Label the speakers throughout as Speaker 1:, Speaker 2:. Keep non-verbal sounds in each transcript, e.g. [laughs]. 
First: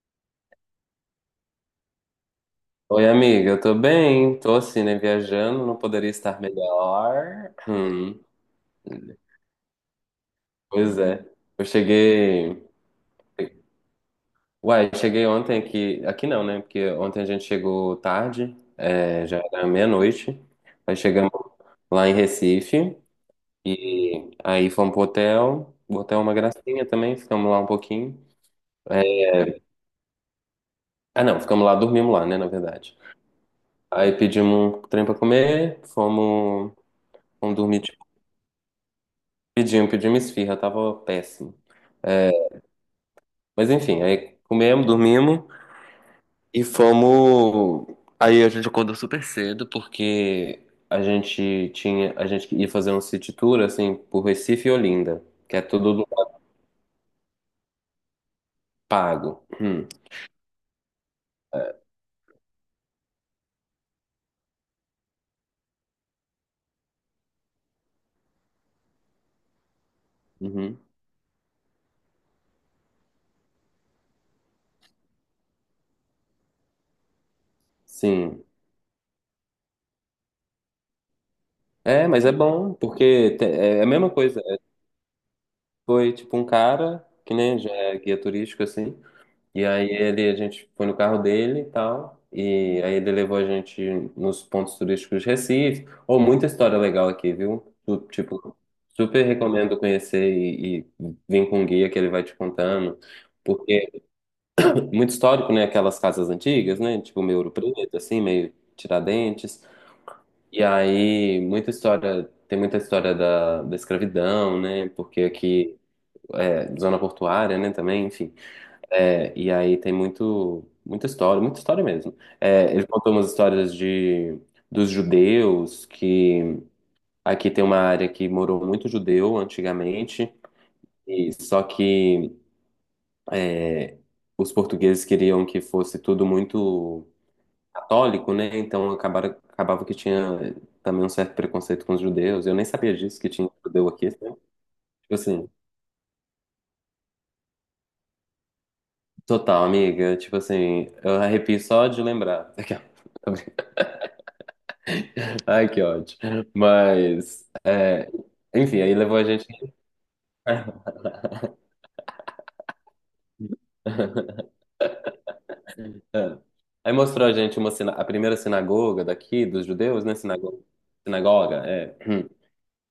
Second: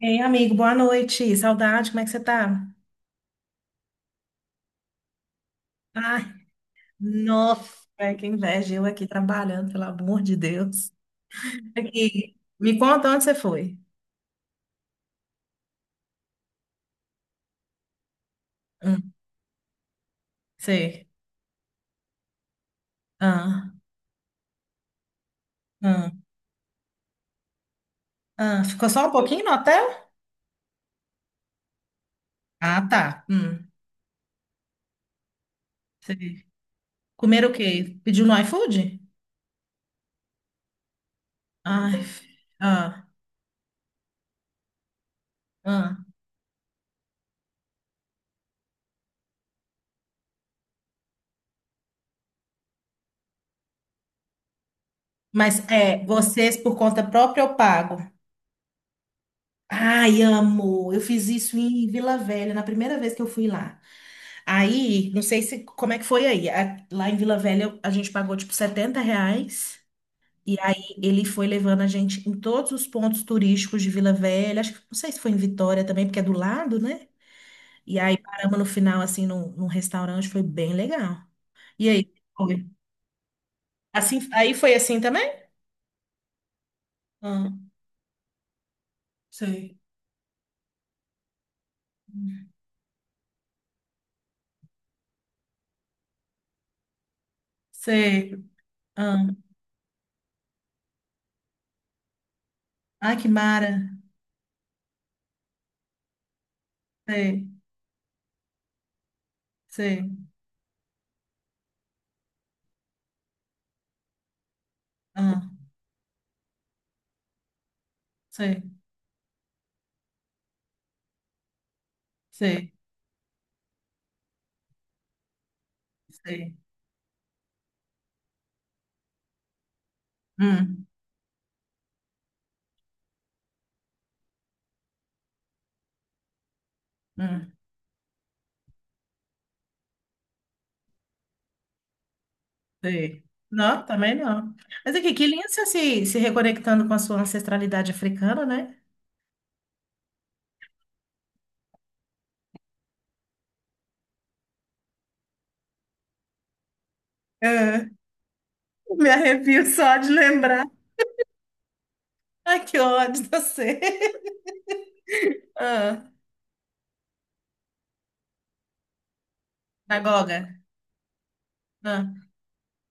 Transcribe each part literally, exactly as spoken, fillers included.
Speaker 1: Ei, amigo, boa noite. Saudade, como é que você tá?
Speaker 2: Oi, amiga, eu tô bem, tô assim, né, viajando, não poderia
Speaker 1: Ai,
Speaker 2: estar melhor.
Speaker 1: nossa, é,
Speaker 2: Hum,
Speaker 1: que inveja. Eu aqui trabalhando, pelo amor de Deus.
Speaker 2: pois é, eu
Speaker 1: Aqui,
Speaker 2: cheguei,
Speaker 1: me conta onde você foi.
Speaker 2: uai, cheguei ontem aqui, aqui não, né, porque ontem a gente chegou tarde,
Speaker 1: Hum,
Speaker 2: é, já era meia-noite, aí
Speaker 1: sei.
Speaker 2: chegamos lá em Recife,
Speaker 1: Ah,
Speaker 2: e aí fomos pro hotel, o
Speaker 1: ah,
Speaker 2: hotel é uma gracinha também, ficamos lá um pouquinho.
Speaker 1: ah. Ficou só um pouquinho no hotel?
Speaker 2: Ah, não, ficamos lá, dormimos lá, né, na
Speaker 1: Ah,
Speaker 2: verdade.
Speaker 1: tá. Hum,
Speaker 2: Aí pedimos um trem pra comer,
Speaker 1: sei.
Speaker 2: fomos,
Speaker 1: Comer o
Speaker 2: fomos dormir,
Speaker 1: quê?
Speaker 2: tipo,
Speaker 1: Pediu no iFood?
Speaker 2: pedimos, pedimos esfirra, tava péssimo.
Speaker 1: Ai, ah,
Speaker 2: Mas enfim, aí comemos, dormimos
Speaker 1: ah.
Speaker 2: e fomos. Aí a gente acordou super cedo porque a gente tinha, a gente ia fazer um city tour assim por Recife e Olinda, que
Speaker 1: Mas
Speaker 2: é
Speaker 1: é,
Speaker 2: tudo
Speaker 1: vocês por conta própria eu pago.
Speaker 2: pago. Hum,
Speaker 1: Ai, amo. Eu fiz isso em Vila Velha, na primeira vez que eu fui lá. Aí, não sei se como é que foi aí. A- lá em Vila Velha eu- a gente pagou tipo setenta reais. E
Speaker 2: uhum,
Speaker 1: aí ele foi levando a gente em todos os pontos turísticos de Vila Velha. Acho que não sei se foi em Vitória também, porque é do lado, né? E aí
Speaker 2: sim.
Speaker 1: paramos no final, assim, num, num restaurante, foi bem legal. E
Speaker 2: É,
Speaker 1: aí,
Speaker 2: mas é
Speaker 1: foi.
Speaker 2: bom porque te- é a mesma
Speaker 1: Assim,
Speaker 2: coisa.
Speaker 1: aí
Speaker 2: É,
Speaker 1: foi assim também?
Speaker 2: Foi tipo um cara que
Speaker 1: Ah,
Speaker 2: nem já é guia turístico assim. E
Speaker 1: sei,
Speaker 2: aí ele, a gente foi no carro dele e tal. E aí ele levou a gente nos pontos turísticos de Recife. Ou muita história legal aqui, viu? Tu-
Speaker 1: sei.
Speaker 2: Tipo,
Speaker 1: Ah,
Speaker 2: super recomendo conhecer e, e vir com um guia que ele vai te contando.
Speaker 1: ai, que mara.
Speaker 2: Porque [laughs] é muito histórico, né? Aquelas casas antigas, né? Tipo meio
Speaker 1: Sei,
Speaker 2: Ouro Preto, assim, meio Tiradentes.
Speaker 1: sei.
Speaker 2: E aí, muita história, tem muita história da, da escravidão, né? Porque
Speaker 1: Ah,
Speaker 2: aqui é zona portuária, né? Também, enfim.
Speaker 1: sei,
Speaker 2: É, e aí tem muito, muita história, muita história mesmo. É,
Speaker 1: sei,
Speaker 2: ele contou umas histórias de, dos judeus,
Speaker 1: sei.
Speaker 2: que aqui tem uma área que morou muito judeu antigamente,
Speaker 1: Hum,
Speaker 2: e só que os portugueses queriam que fosse tudo muito
Speaker 1: hum.
Speaker 2: católico, né? Então acabaram, acabava que tinha também um certo preconceito com os judeus. Eu nem sabia disso,
Speaker 1: Sei.
Speaker 2: que tinha
Speaker 1: Não,
Speaker 2: judeu aqui,
Speaker 1: também
Speaker 2: sabe?
Speaker 1: não. Mas aqui,
Speaker 2: Tipo
Speaker 1: que lindo
Speaker 2: assim,
Speaker 1: você se, se reconectando com a sua ancestralidade africana, né?
Speaker 2: total, amiga. Tipo assim, eu arrepio só de lembrar. [laughs] Ai, que ódio. Mas,
Speaker 1: Ah,
Speaker 2: é, enfim, aí
Speaker 1: me
Speaker 2: levou a gente.
Speaker 1: arrepio só de lembrar. Ai, que ódio de você. [laughs]
Speaker 2: [laughs]
Speaker 1: Ah,
Speaker 2: É. Aí mostrou a gente uma sina- a primeira sinagoga daqui, dos judeus, né?
Speaker 1: Sinagoga.
Speaker 2: Sinagoga. Sinagoga, é.
Speaker 1: Ah.
Speaker 2: [clears throat]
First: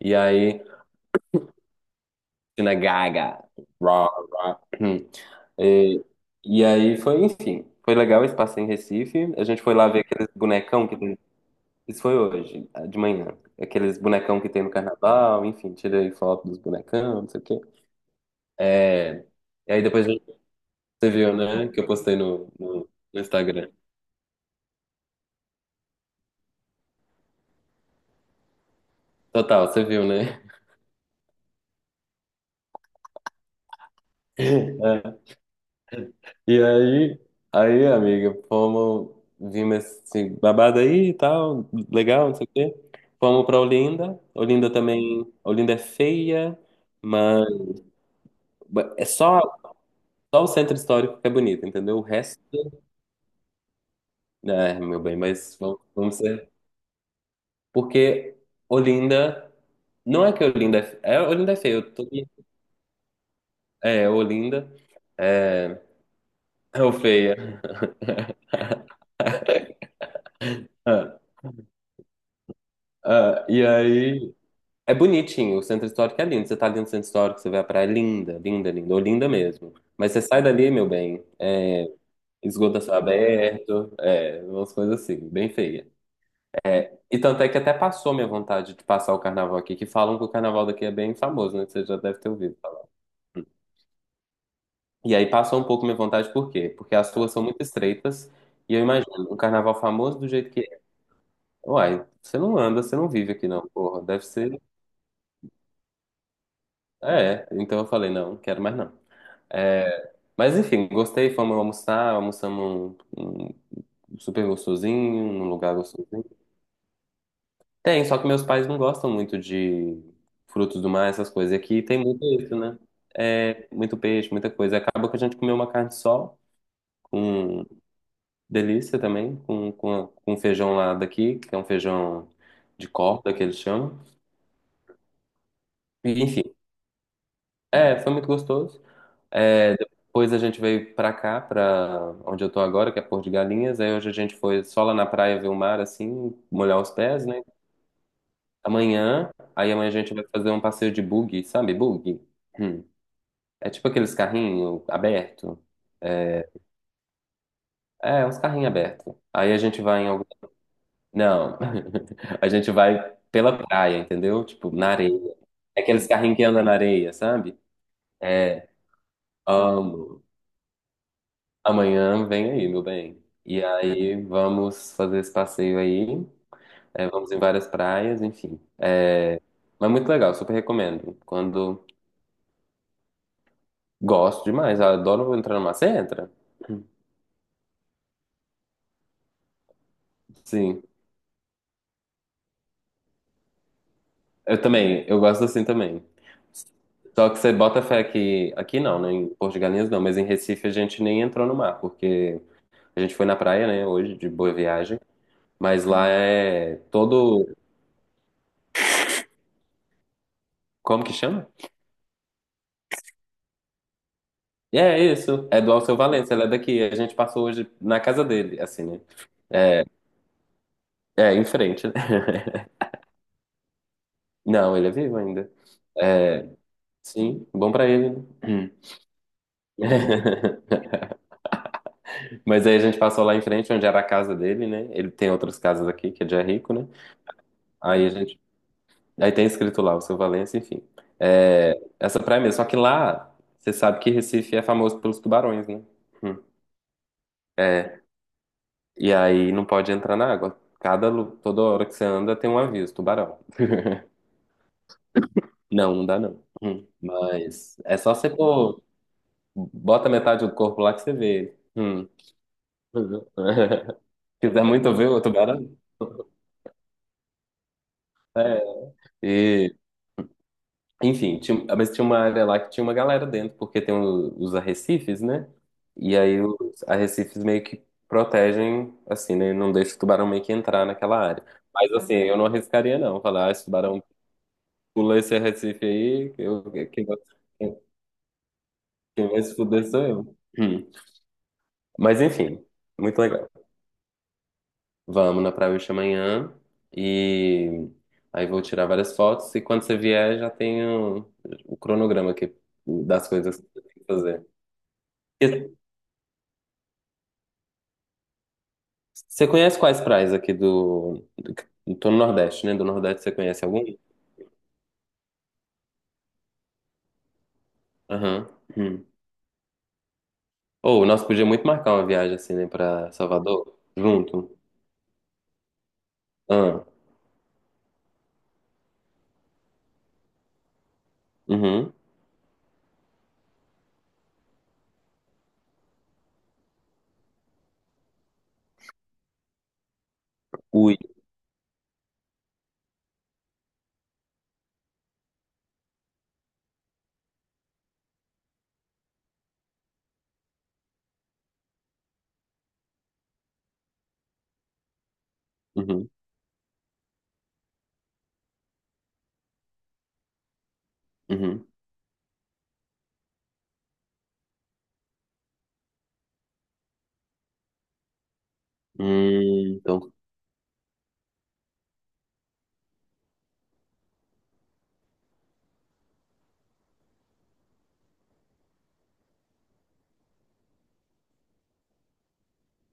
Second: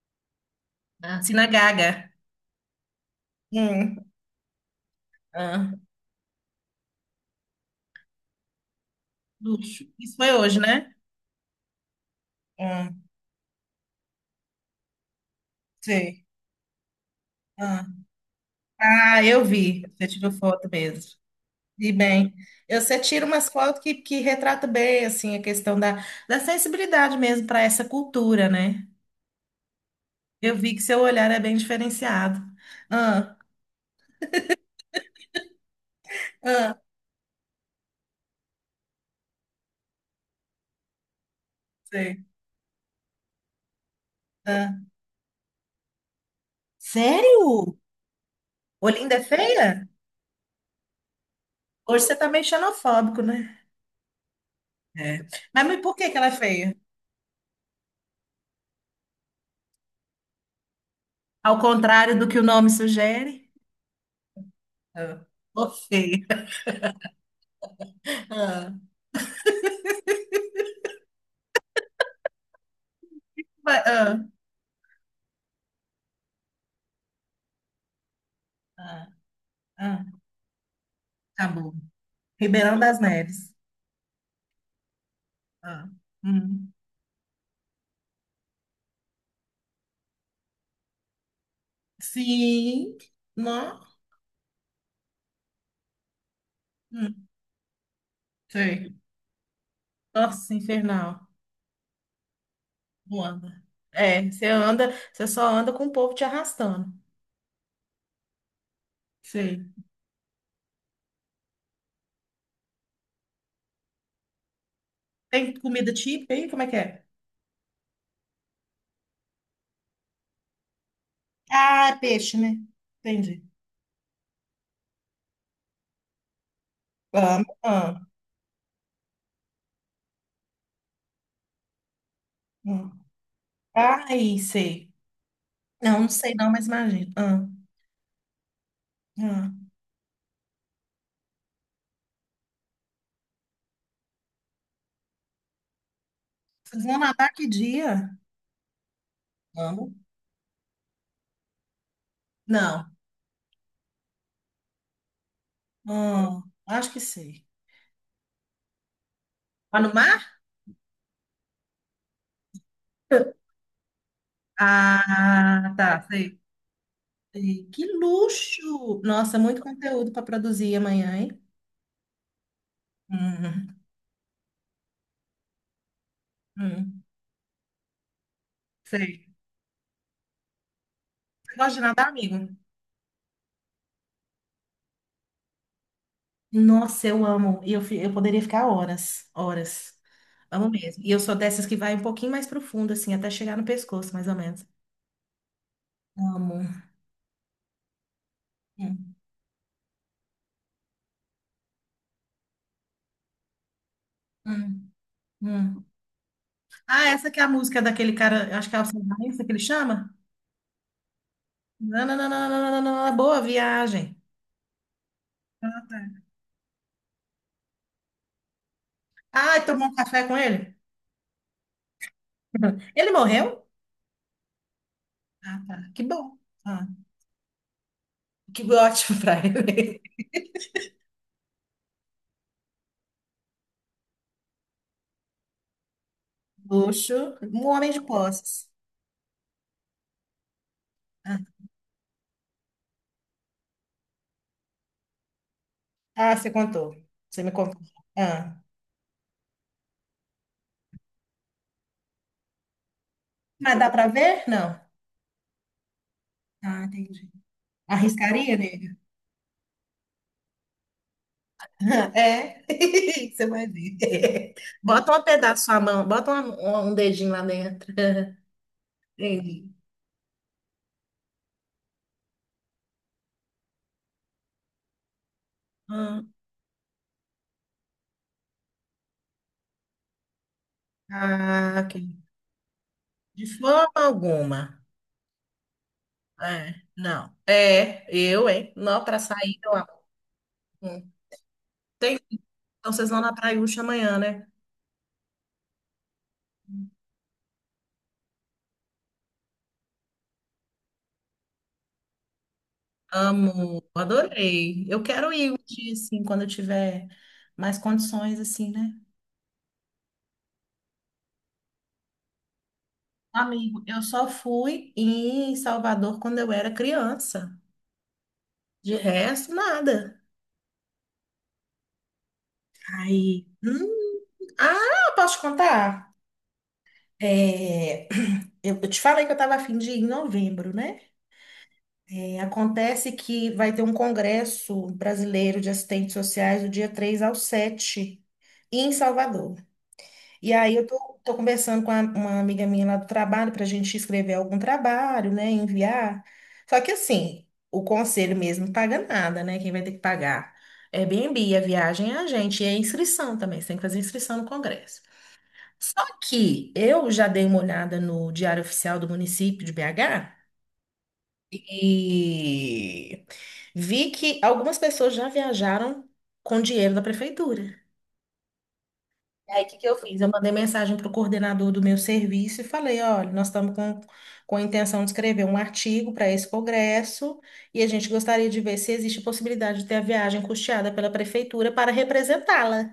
Speaker 2: E aí,
Speaker 1: Ah, Sinagaga.
Speaker 2: sinagoga.
Speaker 1: Hum,
Speaker 2: Rá, rá. [clears throat]
Speaker 1: ah.
Speaker 2: E, e aí foi, enfim, foi legal esse passeio em Recife. A gente foi
Speaker 1: Luxo.
Speaker 2: lá ver
Speaker 1: Isso
Speaker 2: aqueles
Speaker 1: foi hoje,
Speaker 2: bonecão
Speaker 1: né?
Speaker 2: que tem. Isso foi hoje, de
Speaker 1: Hum,
Speaker 2: manhã. Aqueles bonecão que tem no carnaval, enfim, tirei
Speaker 1: sei.
Speaker 2: foto dos bonecão, não sei o quê.
Speaker 1: Ah, ah,
Speaker 2: É.
Speaker 1: eu
Speaker 2: E
Speaker 1: vi.
Speaker 2: aí depois
Speaker 1: Você tirou
Speaker 2: você
Speaker 1: foto mesmo.
Speaker 2: viu, né? Que eu
Speaker 1: E
Speaker 2: postei
Speaker 1: bem,
Speaker 2: no,
Speaker 1: eu-
Speaker 2: no,
Speaker 1: você
Speaker 2: no
Speaker 1: tira umas
Speaker 2: Instagram.
Speaker 1: fotos que, que retrata bem assim a questão da, da sensibilidade mesmo para essa cultura, né?
Speaker 2: Total, você viu, né?
Speaker 1: Eu
Speaker 2: [laughs]
Speaker 1: vi que seu olhar é bem diferenciado. Ah,
Speaker 2: É. E
Speaker 1: ah,
Speaker 2: aí, aí, amiga, fomos, vimos esse babado aí e tal,
Speaker 1: sei.
Speaker 2: legal, não sei o quê. Fomos pra Olinda. Olinda
Speaker 1: Ah.
Speaker 2: também, Olinda é feia, mas
Speaker 1: Sério?
Speaker 2: é
Speaker 1: Olinda é
Speaker 2: só,
Speaker 1: feia?
Speaker 2: só o centro histórico que é bonito, entendeu? O
Speaker 1: Hoje você tá
Speaker 2: resto,
Speaker 1: meio xenofóbico, né?
Speaker 2: né, é, meu bem,
Speaker 1: É.
Speaker 2: mas
Speaker 1: Mas,
Speaker 2: vamos,
Speaker 1: mas por que
Speaker 2: vamos
Speaker 1: que ela é
Speaker 2: ser.
Speaker 1: feia?
Speaker 2: Porque Olinda, não é que Olinda é, fe- é Olinda é
Speaker 1: Ao
Speaker 2: feia, eu tô,
Speaker 1: contrário do que o nome sugere?
Speaker 2: é, Olinda
Speaker 1: Ah. Ô,
Speaker 2: é,
Speaker 1: feia.
Speaker 2: [laughs] é o feia.
Speaker 1: Ah.
Speaker 2: Ah, ah, e
Speaker 1: Vai- ah,
Speaker 2: aí, é bonitinho, o centro histórico é lindo. Você tá ali no centro histórico, você vê a praia é linda, linda, linda, ou
Speaker 1: ah,
Speaker 2: linda mesmo.
Speaker 1: ah.
Speaker 2: Mas você sai dali, meu bem, é,
Speaker 1: Acabou.
Speaker 2: esgoto
Speaker 1: Ribeirão
Speaker 2: a céu
Speaker 1: das Neves.
Speaker 2: aberto, é, umas coisas assim, bem feia.
Speaker 1: Ah. Hum.
Speaker 2: É, e tanto é que até passou minha vontade de passar o carnaval aqui, que falam que o carnaval daqui é bem famoso, né? Que você já deve ter ouvido falar.
Speaker 1: Sim. Não.
Speaker 2: E aí passou um pouco minha vontade, por quê? Porque as
Speaker 1: Hum.
Speaker 2: ruas são muito estreitas, e eu
Speaker 1: Sei.
Speaker 2: imagino, um carnaval famoso do jeito
Speaker 1: Nossa,
Speaker 2: que é.
Speaker 1: infernal.
Speaker 2: Uai, você não anda, você não
Speaker 1: Não
Speaker 2: vive aqui
Speaker 1: anda.
Speaker 2: não, porra.
Speaker 1: É,
Speaker 2: Deve
Speaker 1: você
Speaker 2: ser.
Speaker 1: anda, você só anda com o povo te arrastando.
Speaker 2: É, então eu falei, não, não quero mais não.
Speaker 1: Sei.
Speaker 2: É, mas enfim, gostei, fomos almoçar, almoçamos um, um super gostosinho, num
Speaker 1: Tem
Speaker 2: lugar
Speaker 1: comida
Speaker 2: gostosinho.
Speaker 1: típica aí? Como é que é?
Speaker 2: Tem, só que meus pais não gostam muito de frutos do mar, essas coisas. E aqui
Speaker 1: Ah, é
Speaker 2: tem muito
Speaker 1: peixe,
Speaker 2: isso,
Speaker 1: né?
Speaker 2: né?
Speaker 1: Entendi.
Speaker 2: É, muito peixe, muita coisa. Acaba que a gente comeu uma carne sol,
Speaker 1: Ah,
Speaker 2: com
Speaker 1: ah,
Speaker 2: delícia também, com, com, com feijão lá daqui, que é um feijão de
Speaker 1: ah.
Speaker 2: corda que eles chamam.
Speaker 1: Ai, sei. Não, não
Speaker 2: E,
Speaker 1: sei
Speaker 2: enfim,
Speaker 1: não, mas imagino. Ah,
Speaker 2: é, foi muito gostoso.
Speaker 1: ah.
Speaker 2: É, depois a gente veio pra cá, pra onde eu tô agora, que é Porto de Galinhas. Aí hoje a gente foi só lá na praia ver o mar, assim, molhar
Speaker 1: Vocês
Speaker 2: os
Speaker 1: vão
Speaker 2: pés,
Speaker 1: nadar
Speaker 2: né?
Speaker 1: que dia?
Speaker 2: Amanhã, aí amanhã a
Speaker 1: Vamos.
Speaker 2: gente vai fazer um passeio de buggy, sabe? Buggy? Hum.
Speaker 1: Não.
Speaker 2: É tipo aqueles carrinhos abertos.
Speaker 1: Ah,
Speaker 2: É,
Speaker 1: acho que sei.
Speaker 2: é uns carrinhos abertos. Aí a
Speaker 1: Lá
Speaker 2: gente
Speaker 1: no
Speaker 2: vai em algum...
Speaker 1: mar?
Speaker 2: Não, [laughs] a gente vai pela praia, entendeu? Tipo, na areia.
Speaker 1: Ah,
Speaker 2: É
Speaker 1: tá,
Speaker 2: aqueles carrinhos
Speaker 1: sei.
Speaker 2: que andam na areia, sabe?
Speaker 1: Sei. Que luxo! Nossa, muito conteúdo para
Speaker 2: Amo.
Speaker 1: produzir amanhã, hein?
Speaker 2: Amanhã vem aí, meu bem. E
Speaker 1: Hum,
Speaker 2: aí vamos fazer esse passeio aí.
Speaker 1: hum.
Speaker 2: É, vamos em várias praias, enfim.
Speaker 1: Sei.
Speaker 2: Mas muito legal, super recomendo.
Speaker 1: Você gosta de
Speaker 2: Quando
Speaker 1: nadar, amigo?
Speaker 2: gosto demais, eu adoro entrar numa. Você entra?
Speaker 1: Nossa, eu amo. E eu, fi- eu poderia ficar horas, horas. Amo
Speaker 2: Sim.
Speaker 1: mesmo. E eu sou dessas que vai um pouquinho mais profundo, assim, até chegar no pescoço, mais ou
Speaker 2: Eu
Speaker 1: menos.
Speaker 2: também, eu gosto assim também.
Speaker 1: Amo.
Speaker 2: Só que você bota fé que aqui não, né?
Speaker 1: Hum,
Speaker 2: Em Porto de Galinhas não, mas em Recife a gente nem entrou no mar, porque a gente foi na praia, né, hoje, de boa
Speaker 1: hum,
Speaker 2: viagem.
Speaker 1: hum.
Speaker 2: Mas lá é
Speaker 1: Ah, essa que é a
Speaker 2: todo.
Speaker 1: música daquele cara, eu acho que é o Silvarense que ele chama?
Speaker 2: Como que chama?
Speaker 1: Nananana, boa viagem.
Speaker 2: E é isso, é do Alceu Valença, ele é daqui. A gente passou hoje na casa dele, assim, né?
Speaker 1: Ah, tomou um café com ele?
Speaker 2: É, em frente, né? [laughs]
Speaker 1: [laughs] Ele morreu?
Speaker 2: Não, ele é vivo ainda.
Speaker 1: Ah, tá. Que bom.
Speaker 2: É,
Speaker 1: Ah,
Speaker 2: sim, bom pra ele,
Speaker 1: que
Speaker 2: né?
Speaker 1: [laughs] ótimo pra
Speaker 2: [clears throat]
Speaker 1: ele.
Speaker 2: [laughs] Mas aí a gente passou lá em frente, onde era a casa dele, né? Ele tem outras casas aqui, que é de é
Speaker 1: [laughs]
Speaker 2: rico, né?
Speaker 1: Luxo, um homem de
Speaker 2: Aí a gente.
Speaker 1: posses.
Speaker 2: Aí tem escrito lá, Alceu Valença, enfim.
Speaker 1: Ah,
Speaker 2: É, essa praia mesmo. Só que lá, você sabe que Recife é famoso pelos tubarões, né?
Speaker 1: ah,
Speaker 2: Hum.
Speaker 1: você contou. Você me contou. Ah.
Speaker 2: E aí não pode entrar na água. Cada, lu- toda hora que você anda tem um aviso, tubarão.
Speaker 1: Mas dá pra ver? Não.
Speaker 2: Não, não dá não.
Speaker 1: Ah,
Speaker 2: Hum.
Speaker 1: entendi.
Speaker 2: Mas é só você
Speaker 1: Arriscaria,
Speaker 2: pôr,
Speaker 1: nega?
Speaker 2: bota metade do corpo lá que você vê. Hum.
Speaker 1: [laughs] É, [laughs] você vai
Speaker 2: [laughs]
Speaker 1: ver.
Speaker 2: Quiser
Speaker 1: [laughs]
Speaker 2: muito ver
Speaker 1: Bota
Speaker 2: o
Speaker 1: um pedaço da
Speaker 2: tubarão?
Speaker 1: sua mão, bota uma- um dedinho lá dentro.
Speaker 2: É.
Speaker 1: [laughs] Entendi.
Speaker 2: E, enfim, tinha- mas tinha uma área lá que tinha uma galera dentro, porque tem o- os arrecifes, né? E
Speaker 1: Hum,
Speaker 2: aí os arrecifes meio que protegem, assim, né? Não deixa o tubarão meio que entrar naquela área.
Speaker 1: Ah,
Speaker 2: Mas
Speaker 1: ok.
Speaker 2: assim, eu não arriscaria não,
Speaker 1: De
Speaker 2: falar, ah, esse
Speaker 1: forma
Speaker 2: tubarão
Speaker 1: alguma.
Speaker 2: pula esse arrecife aí, que eu,
Speaker 1: É,
Speaker 2: que- quem vai
Speaker 1: não. É, eu, hein? Não, pra
Speaker 2: quem vai se
Speaker 1: sair, eu amo.
Speaker 2: fuder sou eu. Hum.
Speaker 1: Hum, Tem.
Speaker 2: Mas enfim,
Speaker 1: Então vocês
Speaker 2: muito
Speaker 1: vão na
Speaker 2: legal.
Speaker 1: Praiúcha amanhã, né?
Speaker 2: Vamos na praia hoje amanhã e aí vou tirar várias fotos e quando você vier já tenho o cronograma aqui das coisas que eu
Speaker 1: Amo,
Speaker 2: tenho que fazer.
Speaker 1: adorei. Eu quero ir um
Speaker 2: E
Speaker 1: dia, assim, quando eu tiver mais condições, assim, né?
Speaker 2: você conhece quais praias aqui do... Tô no Nordeste, né? Do Nordeste você conhece
Speaker 1: Amigo,
Speaker 2: algum?
Speaker 1: eu só fui em Salvador quando eu era criança.
Speaker 2: Aham.
Speaker 1: De
Speaker 2: Hum.
Speaker 1: resto, nada.
Speaker 2: Ou nós podíamos muito marcar uma viagem assim, né, pra
Speaker 1: Aí,
Speaker 2: Salvador
Speaker 1: hum,
Speaker 2: junto.
Speaker 1: ah, posso te contar?
Speaker 2: Ah,
Speaker 1: É, [clears throat] Eu eu te falei que eu estava a fim de ir em novembro, né?
Speaker 2: uhum.
Speaker 1: É, acontece que vai ter um congresso brasileiro de assistentes sociais do dia três ao sete em Salvador. E aí eu
Speaker 2: Ui.
Speaker 1: tô, tô conversando com a- uma amiga minha lá do trabalho para a gente escrever algum trabalho, né, enviar. Só que assim, o conselho mesmo não paga nada, né? Quem vai ter que pagar é Airbnb, a viagem é a gente e a inscrição também. Você tem que fazer inscrição no Congresso. Só
Speaker 2: Uhum.
Speaker 1: que eu já dei uma olhada no Diário Oficial do município de B agá
Speaker 2: Uhum.
Speaker 1: e vi que algumas pessoas já viajaram com dinheiro da prefeitura. Aí, o
Speaker 2: Hum,
Speaker 1: que que eu
Speaker 2: então,
Speaker 1: fiz? Eu mandei mensagem para o coordenador do meu serviço e falei: olha, nós estamos com, com a intenção de escrever um artigo para esse congresso e a gente gostaria de ver se existe a possibilidade de ter a viagem custeada pela prefeitura para representá-la.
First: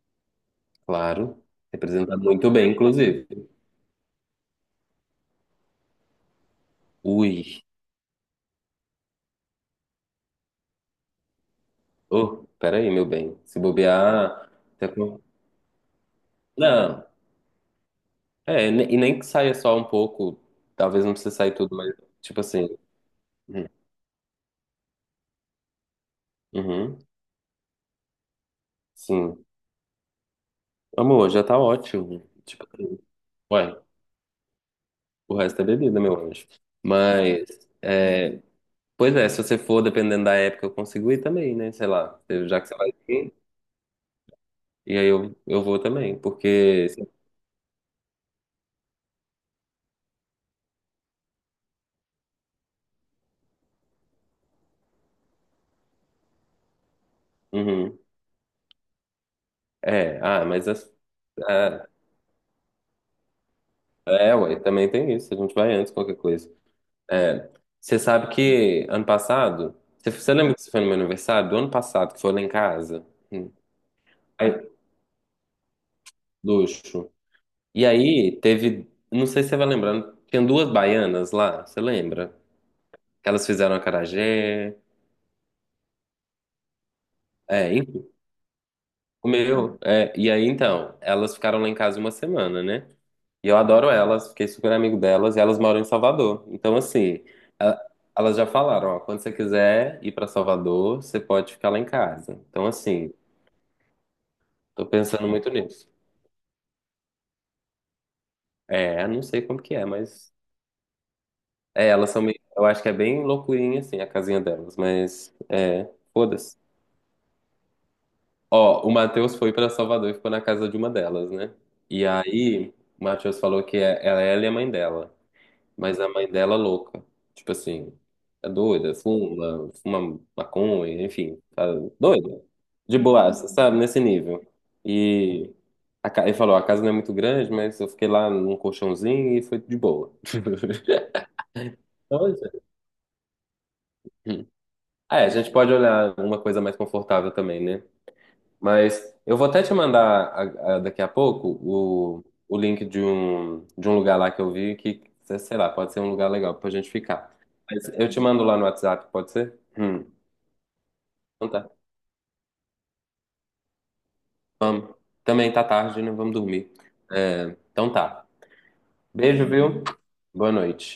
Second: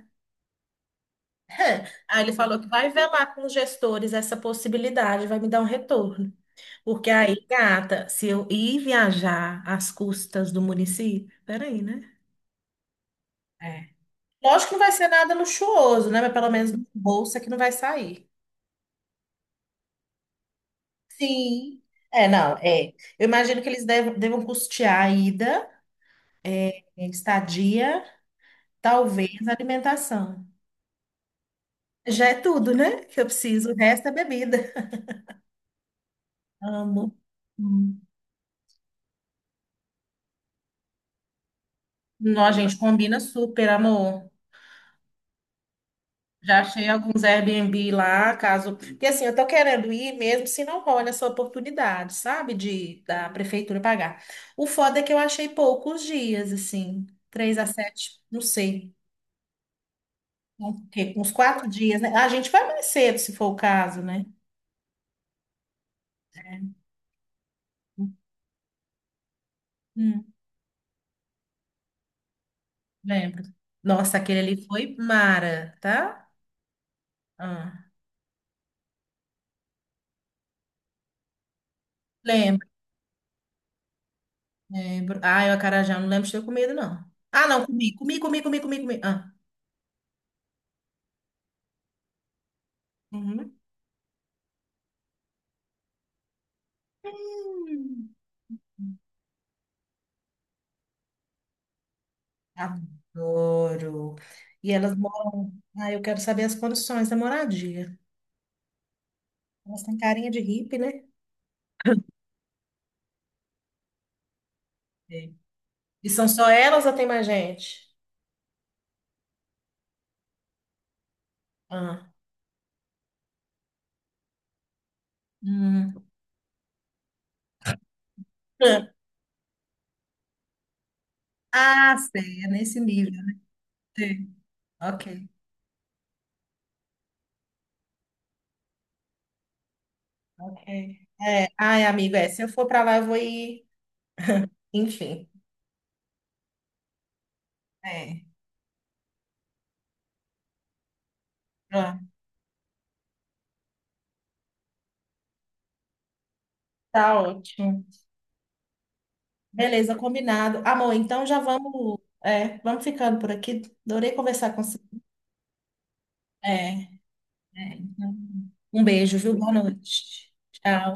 Speaker 2: claro.
Speaker 1: [laughs]
Speaker 2: Representa
Speaker 1: Aí ele
Speaker 2: muito
Speaker 1: falou que
Speaker 2: bem,
Speaker 1: vai
Speaker 2: inclusive.
Speaker 1: velar com os gestores essa possibilidade, vai me dar um retorno. Porque aí,
Speaker 2: Ui.
Speaker 1: gata, se eu ir viajar às custas do município, peraí, né?
Speaker 2: Oh, peraí, meu bem. Se
Speaker 1: É.
Speaker 2: bobear.
Speaker 1: Lógico que não
Speaker 2: tá
Speaker 1: vai ser
Speaker 2: com-
Speaker 1: nada luxuoso, né? Mas pelo menos
Speaker 2: Não,
Speaker 1: bolsa que não vai sair.
Speaker 2: é, ne- e nem que saia só um pouco. Talvez não precise sair tudo,
Speaker 1: Sim.
Speaker 2: mas,
Speaker 1: É,
Speaker 2: tipo
Speaker 1: não,
Speaker 2: assim.
Speaker 1: é. Eu imagino
Speaker 2: Uhum,
Speaker 1: que eles devam, devam custear a ida,
Speaker 2: uhum,
Speaker 1: a estadia, talvez
Speaker 2: sim.
Speaker 1: a alimentação.
Speaker 2: Amor, já tá
Speaker 1: Já
Speaker 2: ótimo.
Speaker 1: é
Speaker 2: Tipo
Speaker 1: tudo,
Speaker 2: assim,
Speaker 1: né? Que eu preciso. O
Speaker 2: ué,
Speaker 1: resto é bebida.
Speaker 2: o resto é bebida, meu anjo.
Speaker 1: Amo.
Speaker 2: Mas,
Speaker 1: Hum.
Speaker 2: é, pois é, se você for, dependendo da época, eu consigo ir também, né? Sei lá,
Speaker 1: Não,
Speaker 2: eu-
Speaker 1: a
Speaker 2: já que
Speaker 1: gente
Speaker 2: você vai
Speaker 1: combina
Speaker 2: ir,
Speaker 1: super, amor.
Speaker 2: e aí eu, eu vou também,
Speaker 1: Já
Speaker 2: porque.
Speaker 1: achei alguns Airbnb lá, caso. Porque assim, eu tô querendo ir mesmo se não rola essa oportunidade, sabe? De da prefeitura pagar. O foda é que eu achei poucos dias, assim, três a
Speaker 2: Uhum,
Speaker 1: sete, não sei.
Speaker 2: é, ah, mas. as-
Speaker 1: Porque uns quatro
Speaker 2: ah,
Speaker 1: dias, né? Ah, a gente vai mais cedo, se for o caso, né?
Speaker 2: é, ué, também tem isso. A gente vai antes, qualquer coisa. É, você sabe que ano passado, você,
Speaker 1: Hum,
Speaker 2: você lembra que você foi no meu aniversário? Do ano passado, que foi lá em casa?
Speaker 1: lembro.
Speaker 2: Hum.
Speaker 1: Nossa, aquele ali
Speaker 2: Aí,
Speaker 1: foi mara, tá?
Speaker 2: luxo. E
Speaker 1: Ah,
Speaker 2: aí teve, não sei se você vai lembrando, tinha duas baianas lá, você lembra?
Speaker 1: lembro,
Speaker 2: Elas fizeram acarajé,
Speaker 1: lembro. Ah, eu acarajé, eu não lembro de ter comido, não. Ah, não,
Speaker 2: é,
Speaker 1: comi,
Speaker 2: enfim,
Speaker 1: comi, comi, comi, comi, comi. Ah.
Speaker 2: comeu. É, e aí então, elas ficaram lá em casa uma semana, né? E eu
Speaker 1: Uhum.
Speaker 2: adoro elas, fiquei super amigo delas, e elas moram em Salvador. Então assim, a-
Speaker 1: Hum,
Speaker 2: elas já falaram, ó, quando você quiser ir pra Salvador, você pode ficar lá em casa. Então assim,
Speaker 1: adoro. E
Speaker 2: tô
Speaker 1: elas
Speaker 2: pensando muito
Speaker 1: moram.
Speaker 2: nisso.
Speaker 1: Ah, eu quero saber as condições da moradia.
Speaker 2: É, não sei como que
Speaker 1: Elas
Speaker 2: é,
Speaker 1: têm carinha
Speaker 2: mas.
Speaker 1: de hippie, né?
Speaker 2: É, elas são meio. Eu acho que é bem loucurinha, assim, a casinha delas,
Speaker 1: É.
Speaker 2: mas. É,
Speaker 1: E são só
Speaker 2: foda-se.
Speaker 1: elas ou tem mais gente?
Speaker 2: Ó, o Matheus foi pra Salvador e ficou na casa de uma delas, né? E
Speaker 1: Ah,
Speaker 2: aí, o Matheus falou que é, ela, ela e a mãe dela. Mas
Speaker 1: hum.
Speaker 2: a mãe dela é louca. Tipo assim, é doida, fuma, fuma maconha, enfim, tá
Speaker 1: Ah,
Speaker 2: doida.
Speaker 1: sei, é nesse
Speaker 2: De
Speaker 1: nível.
Speaker 2: boaça, sabe? Nesse nível.
Speaker 1: Ok,
Speaker 2: E a ca- ele falou, a casa não é muito grande, mas eu fiquei lá num colchãozinho e foi de boa.
Speaker 1: ok.
Speaker 2: [laughs]
Speaker 1: É, ai, amigo, é, se eu
Speaker 2: Então,
Speaker 1: for pra lá, eu vou ir.
Speaker 2: é. Ah, é,
Speaker 1: Enfim,
Speaker 2: a gente pode olhar uma coisa mais confortável também, né?
Speaker 1: é,
Speaker 2: Mas eu vou até te mandar a- a- daqui a pouco
Speaker 1: pronto.
Speaker 2: o, o link de um, de um lugar lá que eu vi que, sei lá, pode ser um lugar legal pra gente
Speaker 1: Tá
Speaker 2: ficar.
Speaker 1: ótimo.
Speaker 2: Mas eu te mando lá no WhatsApp, pode ser?
Speaker 1: Beleza,
Speaker 2: Hum,
Speaker 1: combinado. Amor, então já
Speaker 2: então tá.
Speaker 1: vamos, é, vamos ficando por aqui. Adorei conversar com você.
Speaker 2: Também tá tarde, né? Vamos dormir.
Speaker 1: É, é.
Speaker 2: É, então
Speaker 1: Então,
Speaker 2: tá.
Speaker 1: um beijo, viu?
Speaker 2: Beijo,
Speaker 1: Boa
Speaker 2: viu?
Speaker 1: noite.
Speaker 2: Boa
Speaker 1: Tchau.
Speaker 2: noite.